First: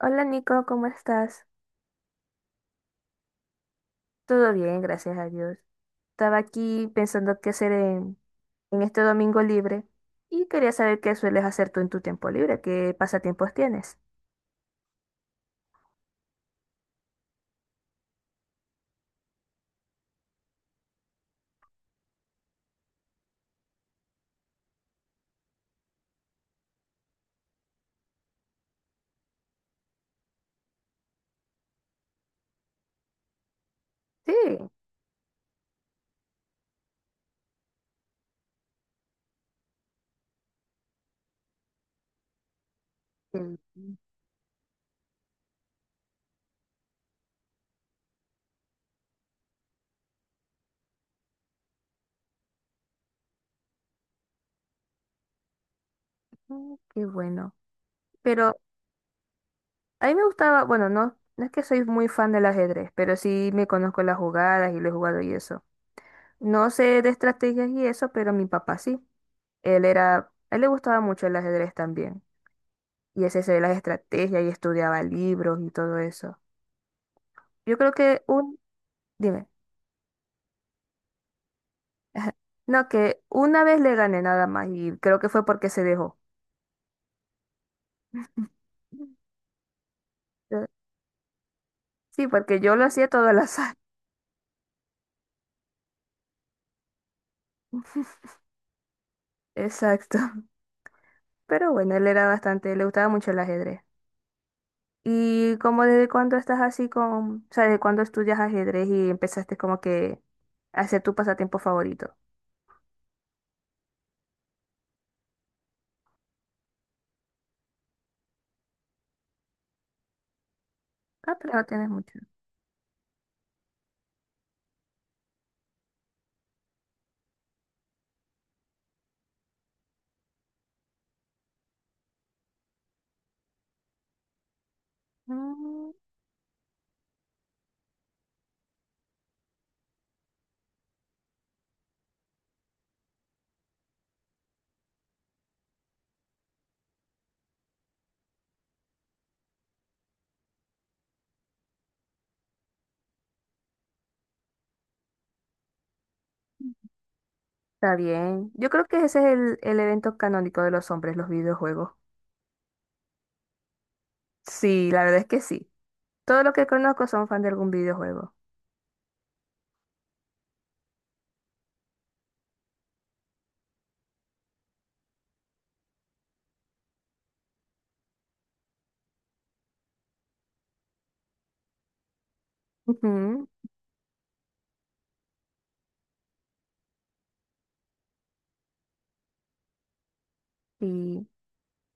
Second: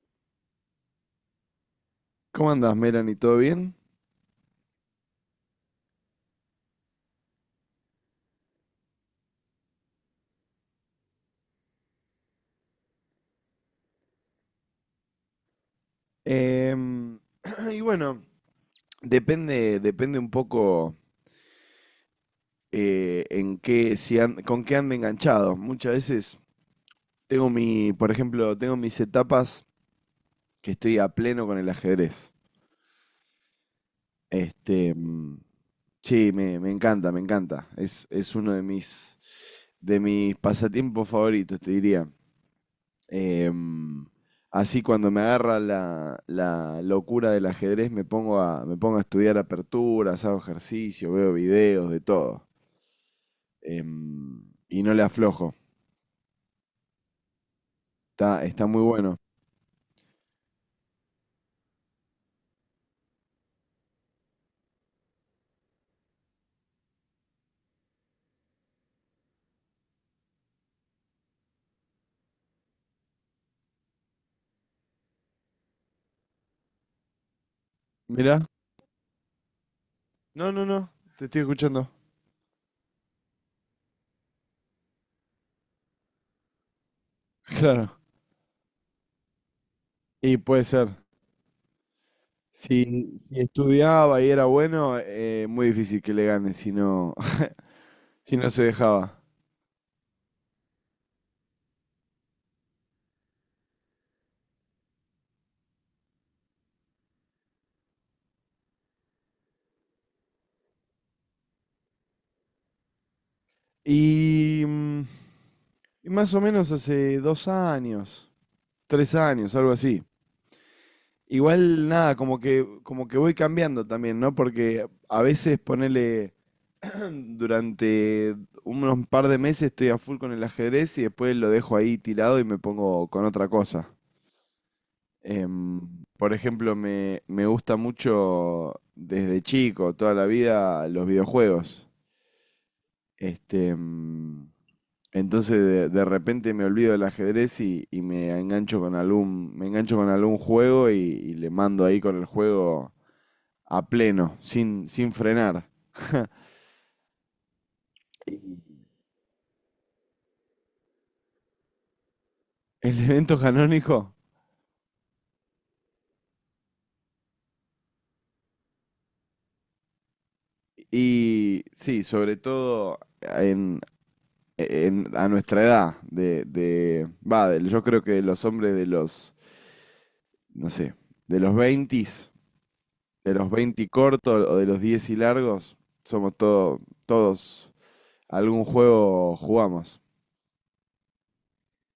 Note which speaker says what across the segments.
Speaker 1: Hola Nico, ¿cómo estás?
Speaker 2: ¿Cómo andás, Melanie? ¿Todo bien?
Speaker 1: Todo bien, gracias a Dios. Estaba aquí pensando qué hacer en este domingo libre y quería saber qué sueles hacer tú en tu tiempo libre, qué pasatiempos tienes.
Speaker 2: Em, y bueno, depende un poco en qué, si an- con qué ande enganchado. Muchas veces por ejemplo, tengo mis etapas que estoy a pleno con el ajedrez.
Speaker 1: Sí,
Speaker 2: Este, mm, sí, me encanta, me encanta. Es uno de mis pasatiempos favoritos, te diría.
Speaker 1: el-
Speaker 2: Em, Así cuando me agarra la locura del ajedrez me pongo a estudiar aperturas, hago ejercicio, veo videos, de todo. Em, y no le aflojo.
Speaker 1: mm, qué bueno.
Speaker 2: Está,
Speaker 1: Pero
Speaker 2: está muy bueno.
Speaker 1: a mí me gustaba, bueno, no, no es que soy muy fan del ajedrez, pero sí me conozco las jugadas y lo he jugado y eso. No sé de estrategias y eso, pero mi papá sí. Él era, a él le gustaba mucho el ajedrez también. Y ese se las estrategias y estudiaba libros y todo eso. Yo creo que
Speaker 2: Mirá.
Speaker 1: un, dime,
Speaker 2: No, no, no. Te estoy escuchando.
Speaker 1: no, que una vez le gané nada más y creo que fue porque se dejó.
Speaker 2: Claro. Y puede
Speaker 1: Eh,
Speaker 2: ser.
Speaker 1: Sí, porque yo lo hacía
Speaker 2: Si,
Speaker 1: todo al
Speaker 2: si
Speaker 1: azar.
Speaker 2: estudiaba y era bueno, muy difícil que le gane si no, si no se dejaba.
Speaker 1: Exacto. Pero bueno, él era bastante, le gustaba mucho el ajedrez. ¿Y como desde cuándo estás así con, o sea, desde cuándo estudias ajedrez y empezaste como que a hacer tu pasatiempo favorito?
Speaker 2: Y, mm, y más o menos hace 2 años, 3 años, algo así.
Speaker 1: Ah, pero no tienes
Speaker 2: Igual nada,
Speaker 1: mucho.
Speaker 2: como que voy cambiando también, ¿no? Porque a veces ponele durante unos par de meses estoy a full con el ajedrez y después lo dejo ahí tirado y me pongo con otra cosa. Em,
Speaker 1: Mm.
Speaker 2: por ejemplo, me gusta mucho desde chico, toda la vida, los videojuegos. Este, em, entonces de repente me olvido del ajedrez y me engancho con algún juego y le mando ahí con el juego a pleno, sin frenar.
Speaker 1: Está bien. Yo creo que ese es el evento canónico de los hombres, los videojuegos.
Speaker 2: El evento canónico.
Speaker 1: Sí, la verdad es que sí. Todo lo que conozco son fan de algún videojuego.
Speaker 2: Y sí, sobre todo a nuestra edad, yo creo que los hombres de no sé, de los 20, de
Speaker 1: Ujú.
Speaker 2: los 20 cortos o de los 10 y largos, somos todos, algún juego jugamos.
Speaker 1: Y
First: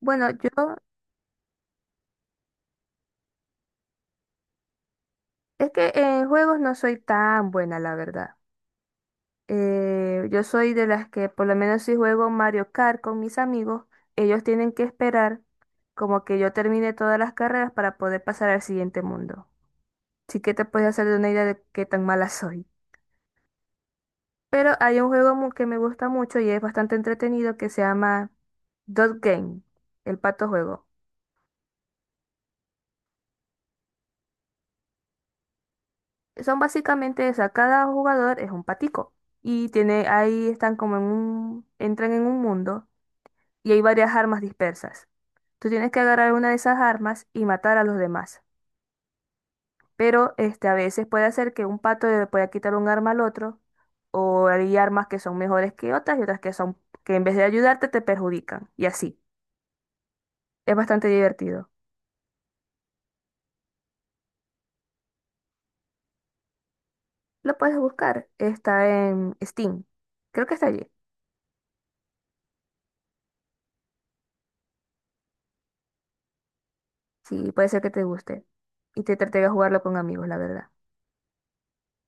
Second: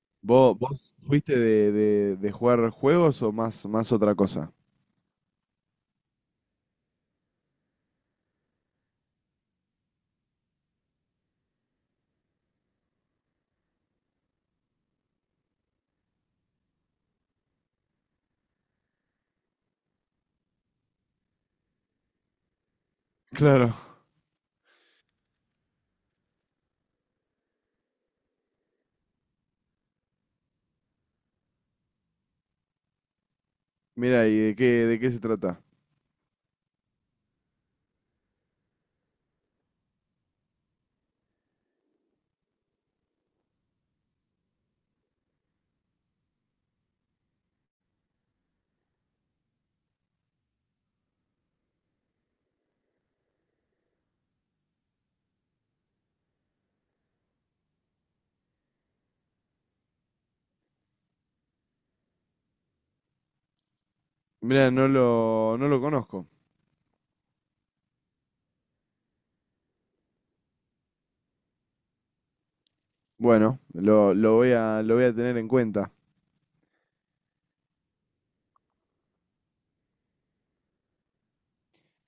Speaker 1: bueno, yo
Speaker 2: ¿Vos fuiste de jugar juegos o más otra cosa?
Speaker 1: es que en juegos no soy tan buena, la verdad. Yo soy de las que, por lo menos si juego Mario Kart con mis amigos, ellos tienen que esperar como que yo termine todas las carreras para poder pasar al siguiente mundo. Así que te puedes hacer de una idea de qué tan mala soy.
Speaker 2: Claro.
Speaker 1: Pero hay un que me gusta mucho y es bastante entretenido que se llama Dot Game, el pato juego.
Speaker 2: Mira, ¿y de qué se trata?
Speaker 1: Son básicamente, o sea, cada jugador es un patico y tiene, ahí están como en un, entran en un mundo y hay varias armas dispersas. Tú tienes que agarrar una de esas armas y matar a los demás. Pero este, a veces puede hacer que un pato le pueda quitar un arma al otro o hay armas que son mejores que otras y otras que son, que en vez de ayudarte te perjudican y así. Es bastante divertido.
Speaker 2: Mirá, no lo conozco.
Speaker 1: Lo puedes buscar, está en Steam. Creo que está allí.
Speaker 2: Bueno, lo voy a tener en cuenta.
Speaker 1: Sí, puede ser que te guste y te trate de jugarlo con amigos, la verdad.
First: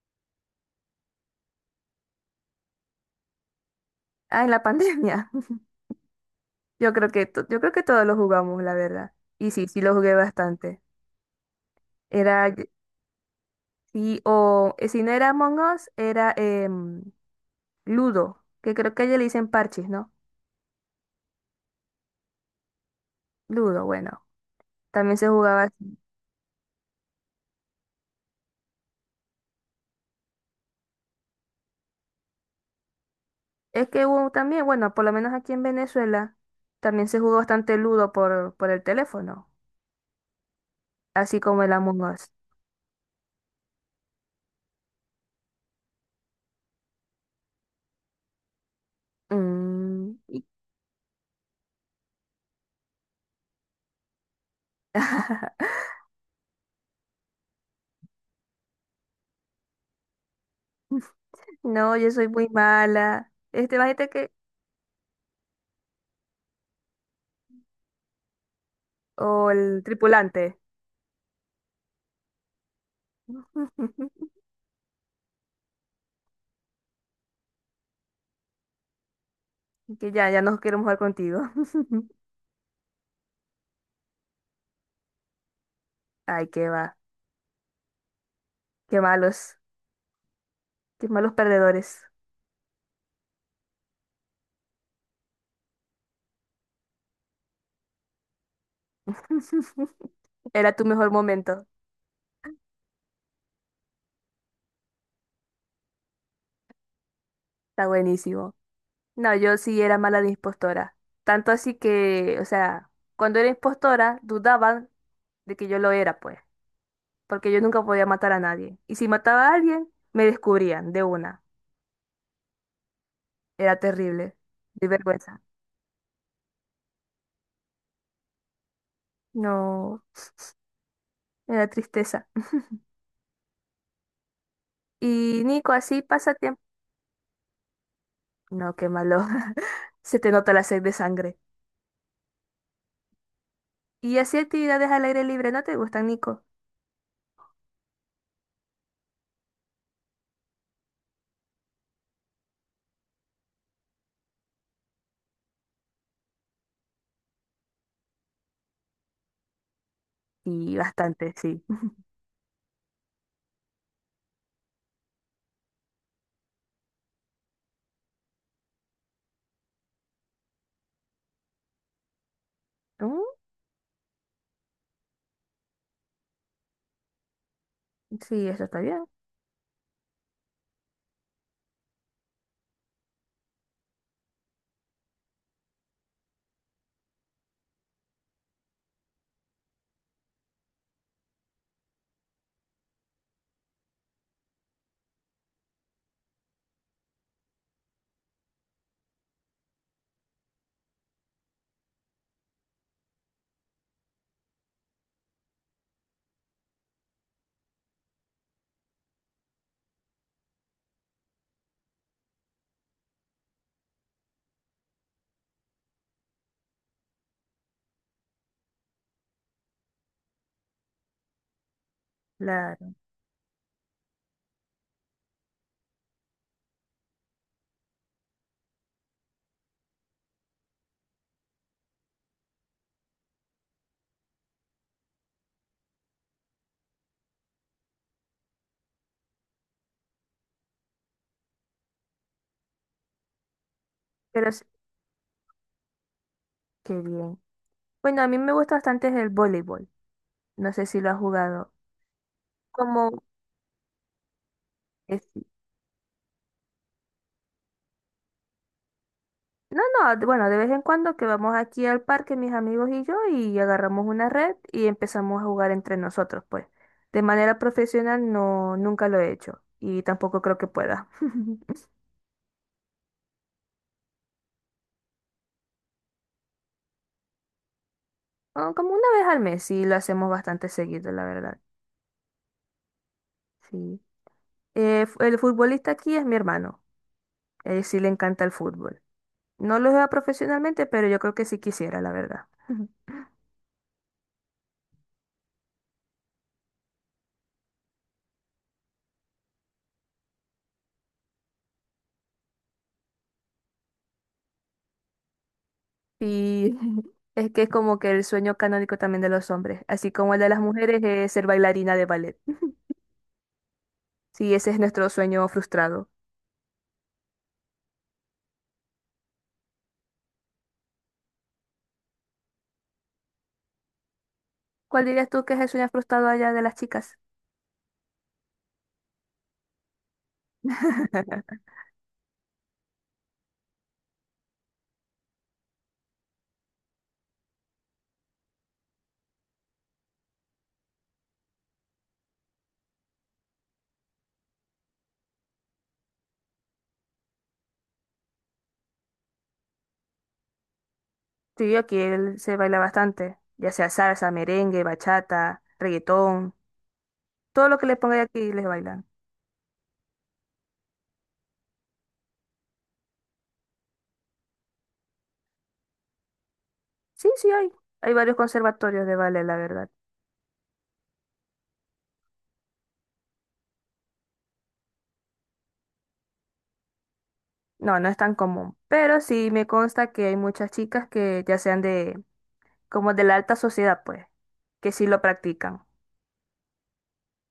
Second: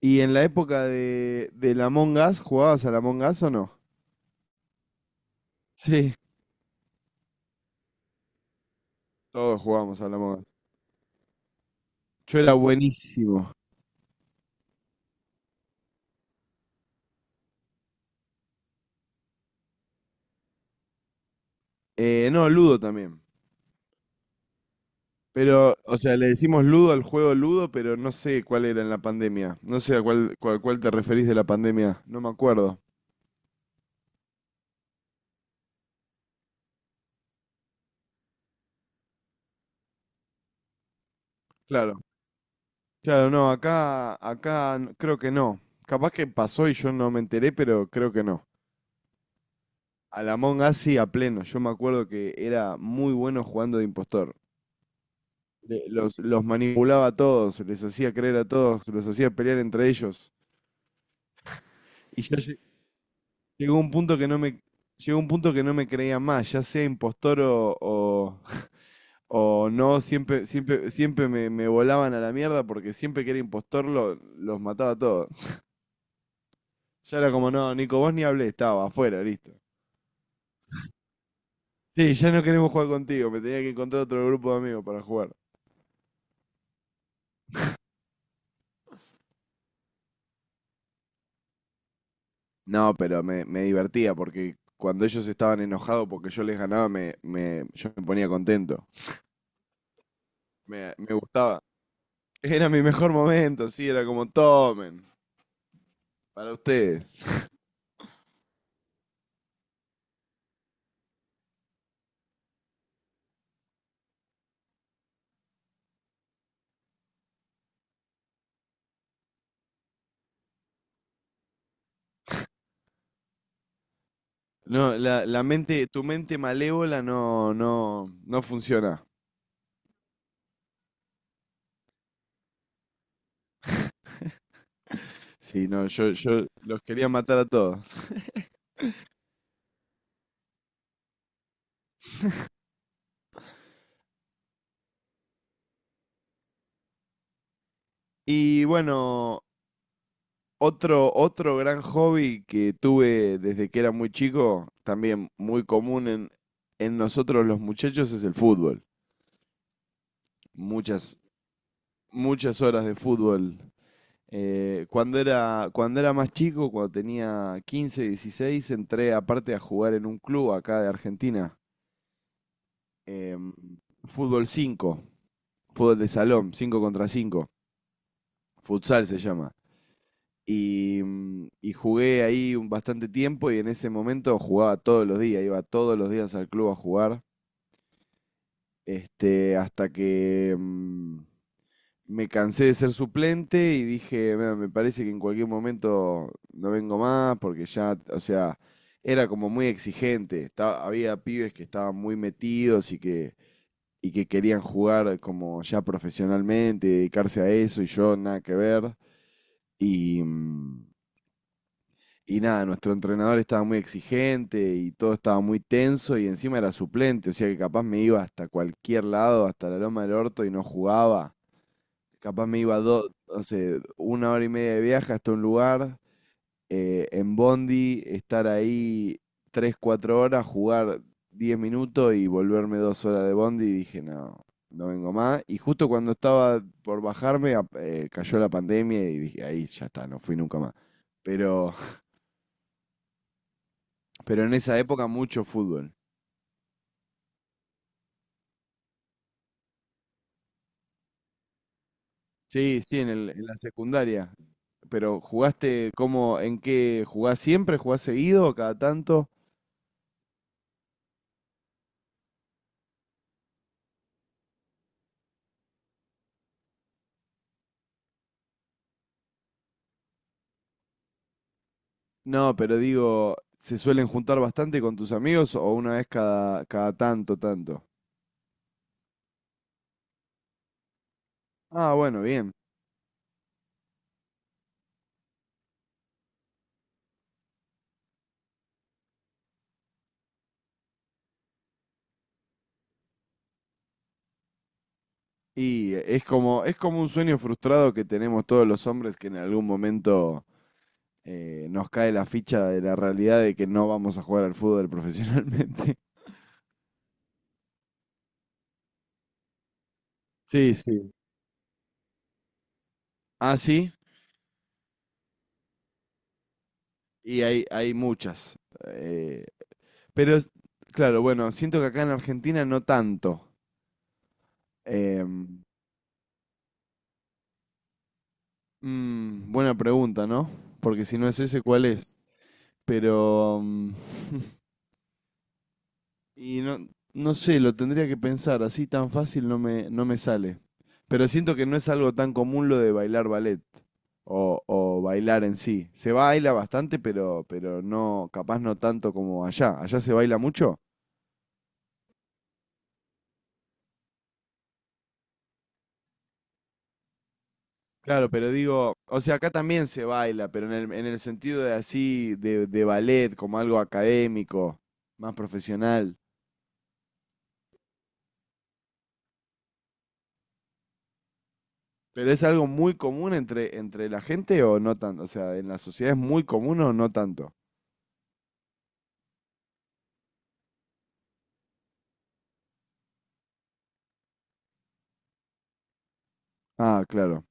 Speaker 2: ¿Y en la época del Among Us, jugabas al Among Us o no?
Speaker 1: Ah, en la pandemia.
Speaker 2: Sí.
Speaker 1: Yo creo que yo creo que todos lo jugamos, la verdad. Y
Speaker 2: Todos
Speaker 1: sí, sí lo
Speaker 2: jugábamos
Speaker 1: jugué
Speaker 2: al Among Us.
Speaker 1: bastante.
Speaker 2: Yo
Speaker 1: Era
Speaker 2: era buenísimo.
Speaker 1: sí, o si no era Among Us, era em, Ludo, que creo que ya le dicen parches, ¿no?
Speaker 2: No, Ludo también.
Speaker 1: Ludo, bueno, también se jugaba.
Speaker 2: Pero, o
Speaker 1: Así.
Speaker 2: sea, le decimos Ludo al juego Ludo, pero no sé cuál era en la pandemia. No sé a cuál te referís de la pandemia. No me acuerdo.
Speaker 1: Es que hubo también, bueno, por lo menos aquí en Venezuela, también se jugó bastante Ludo por el teléfono, así como el Among
Speaker 2: Claro.
Speaker 1: Us.
Speaker 2: Claro, no, acá creo que no. Capaz que pasó y yo no me enteré, pero creo que no.
Speaker 1: Mm,
Speaker 2: Al
Speaker 1: y-
Speaker 2: Among Us sí, a pleno. Yo me acuerdo que era muy bueno jugando de impostor. Los manipulaba a todos, les hacía creer a todos, los hacía pelear entre ellos.
Speaker 1: no, yo
Speaker 2: Y
Speaker 1: soy
Speaker 2: ya
Speaker 1: muy mala.
Speaker 2: llegó
Speaker 1: Este,
Speaker 2: un
Speaker 1: imagínate
Speaker 2: punto que
Speaker 1: que.
Speaker 2: no me, llegó un punto que no me creía más, ya sea impostor o, o,
Speaker 1: O
Speaker 2: o
Speaker 1: el
Speaker 2: no, siempre,
Speaker 1: tripulante.
Speaker 2: siempre, siempre me volaban a la mierda porque siempre que era impostor los mataba a todos. Ya era como, "No, Nico, vos ni hablé, estaba afuera, listo.
Speaker 1: Que ya, ya no queremos jugar contigo.
Speaker 2: Sí, ya no queremos jugar contigo", me tenía que encontrar otro grupo de amigos para jugar.
Speaker 1: Ay, qué va. Qué malos. Qué malos perdedores.
Speaker 2: No, pero me divertía porque cuando ellos estaban enojados porque yo les ganaba, yo me ponía contento.
Speaker 1: Era tu
Speaker 2: Me,
Speaker 1: mejor
Speaker 2: me gustaba.
Speaker 1: momento.
Speaker 2: Era mi mejor momento, sí, era como tomen, para ustedes.
Speaker 1: Está buenísimo. No, yo sí era mala de impostora. Tanto así que, o sea, cuando era impostora, dudaban de que yo lo era, pues. Porque yo nunca podía matar a nadie. Y si mataba a alguien, me descubrían de una. Era terrible. De
Speaker 2: No,
Speaker 1: vergüenza.
Speaker 2: tu mente malévola no, no, no funciona.
Speaker 1: No, era tristeza. Y
Speaker 2: Sí,
Speaker 1: Nico,
Speaker 2: no,
Speaker 1: así
Speaker 2: yo,
Speaker 1: pasa
Speaker 2: yo
Speaker 1: tiempo.
Speaker 2: los quería matar a todos.
Speaker 1: No, qué malo. Se te nota la sed de sangre. ¿Y así actividades al aire libre no te gustan, Nico?
Speaker 2: Y bueno, otro gran hobby que tuve desde que era muy chico, también muy común en nosotros los muchachos, es el fútbol.
Speaker 1: Y
Speaker 2: Muchas,
Speaker 1: bastante, sí.
Speaker 2: muchas horas de fútbol. Cuando era, más chico, cuando tenía 15, 16, entré aparte a jugar en un club acá de Argentina.
Speaker 1: Mm.
Speaker 2: em, Fútbol cinco, fútbol de salón, 5 contra cinco,
Speaker 1: Sí, eso está bien,
Speaker 2: futsal se llama. Y jugué ahí un bastante tiempo y en ese momento jugaba todos los días, iba todos los días al club a jugar, hasta que, me cansé de ser suplente y dije: "Mira, me parece que en cualquier momento no vengo más porque ya, o sea, era como muy exigente. Había pibes que estaban muy metidos y que querían jugar como ya profesionalmente, dedicarse a eso y yo nada que ver". Y, mm, y nada, nuestro entrenador estaba muy exigente y todo estaba muy tenso y encima era suplente, o sea que capaz me iba hasta cualquier lado, hasta la loma del orto y no jugaba. Capaz me iba
Speaker 1: claro.
Speaker 2: dos, no sé, una hora y media de viaje hasta un lugar, en Bondi, estar ahí 3, 4 horas, jugar 10 minutos y volverme 2 horas de Bondi y dije: no, no vengo más. Y justo cuando estaba por bajarme, cayó la pandemia y dije: ahí ya está, no fui nunca más. Pero, pero
Speaker 1: Pero
Speaker 2: en
Speaker 1: sí,
Speaker 2: esa época mucho fútbol.
Speaker 1: qué bien. Bueno, a mí me gusta bastante el voleibol. No sé si lo has jugado.
Speaker 2: Sí, sí,
Speaker 1: Como
Speaker 2: en la secundaria. Pero
Speaker 1: es-
Speaker 2: jugaste cómo, ¿en qué? ¿Jugás siempre? ¿Jugás seguido? ¿Cada tanto?
Speaker 1: no, no, bueno, de vez en cuando que vamos aquí al parque, mis amigos y yo, y agarramos una red y empezamos a jugar entre nosotros, pues. De manera profesional no, nunca lo he hecho. Y tampoco creo que pueda.
Speaker 2: No, pero digo, ¿se suelen juntar bastante con tus amigos o una vez cada tanto, tanto?
Speaker 1: Ah, como una vez al mes, sí, lo hacemos bastante seguido, la verdad.
Speaker 2: Ah, bueno, bien.
Speaker 1: Sí. El futbolista aquí es mi hermano. Él sí le encanta el fútbol. No lo juega profesionalmente, pero yo creo que sí quisiera, la verdad.
Speaker 2: Y es como un sueño frustrado que tenemos todos los hombres que en algún momento nos cae la ficha de la realidad de que no vamos a jugar al fútbol profesionalmente.
Speaker 1: Y es que es como que el sueño canónico también de los hombres, así como el de las
Speaker 2: Sí,
Speaker 1: mujeres
Speaker 2: sí.
Speaker 1: es ser bailarina de ballet.
Speaker 2: Ah, sí,
Speaker 1: Sí, ese es nuestro sueño frustrado.
Speaker 2: y hay muchas. eh, pero, claro, bueno, siento que acá en Argentina no tanto.
Speaker 1: ¿Cuál dirías tú que es
Speaker 2: Em,
Speaker 1: el sueño frustrado allá de las chicas?
Speaker 2: Buena pregunta, ¿no? Porque si no es ese, ¿cuál es? Pero Y no, no sé, lo tendría que pensar, así tan fácil no me sale. Pero siento que no es algo tan común lo de bailar ballet o bailar en sí. Se baila bastante, pero no, capaz no tanto como allá. ¿Allá se baila mucho?
Speaker 1: Sí, aquí él se baila bastante, ya sea salsa, merengue, bachata, reggaetón, todo lo que le ponga
Speaker 2: Claro, pero
Speaker 1: aquí les
Speaker 2: digo,
Speaker 1: bailan.
Speaker 2: o sea, acá también se baila, pero en el sentido de así, de ballet, como algo académico, más profesional.
Speaker 1: Sí, sí hay. Hay varios conservatorios de ballet, la verdad.
Speaker 2: ¿Pero es algo muy común entre la gente o no tanto? O sea, ¿en la sociedad es muy común o no tanto?
Speaker 1: No, no es tan común, pero sí me consta que hay muchas chicas que ya sean de, como de la alta sociedad, pues, que sí lo practican.
Speaker 2: Ah, claro,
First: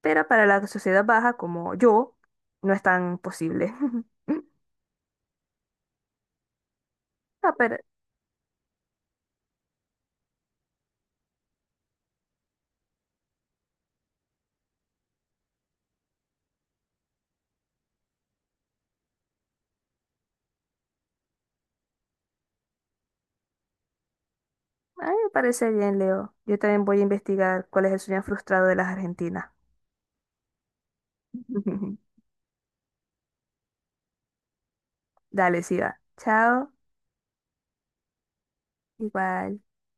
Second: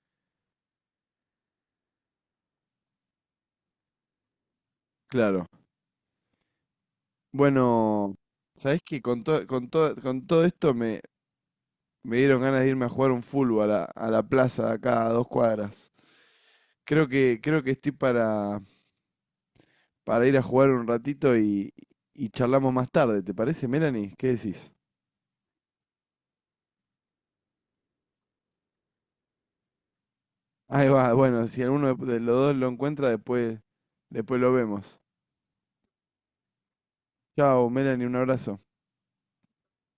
Speaker 1: Pero para la sociedad baja, como yo, no es tan posible.
Speaker 2: claro.
Speaker 1: No, pero
Speaker 2: Bueno, ¿sabés qué? Con todo esto me dieron ganas de irme a jugar un fútbol a la plaza de acá a 2 cuadras. Creo que estoy para ir a jugar un ratito y charlamos más tarde. ¿Te parece, Melanie? ¿Qué decís?
Speaker 1: a mí me parece bien, Leo. Yo también voy a investigar cuál es el sueño frustrado de las argentinas.
Speaker 2: Ahí va, bueno, si alguno de los dos lo encuentra, después lo vemos.
Speaker 1: Dale, sí va. Chao.
Speaker 2: Chao, Melanie, un abrazo.
Speaker 1: Igual.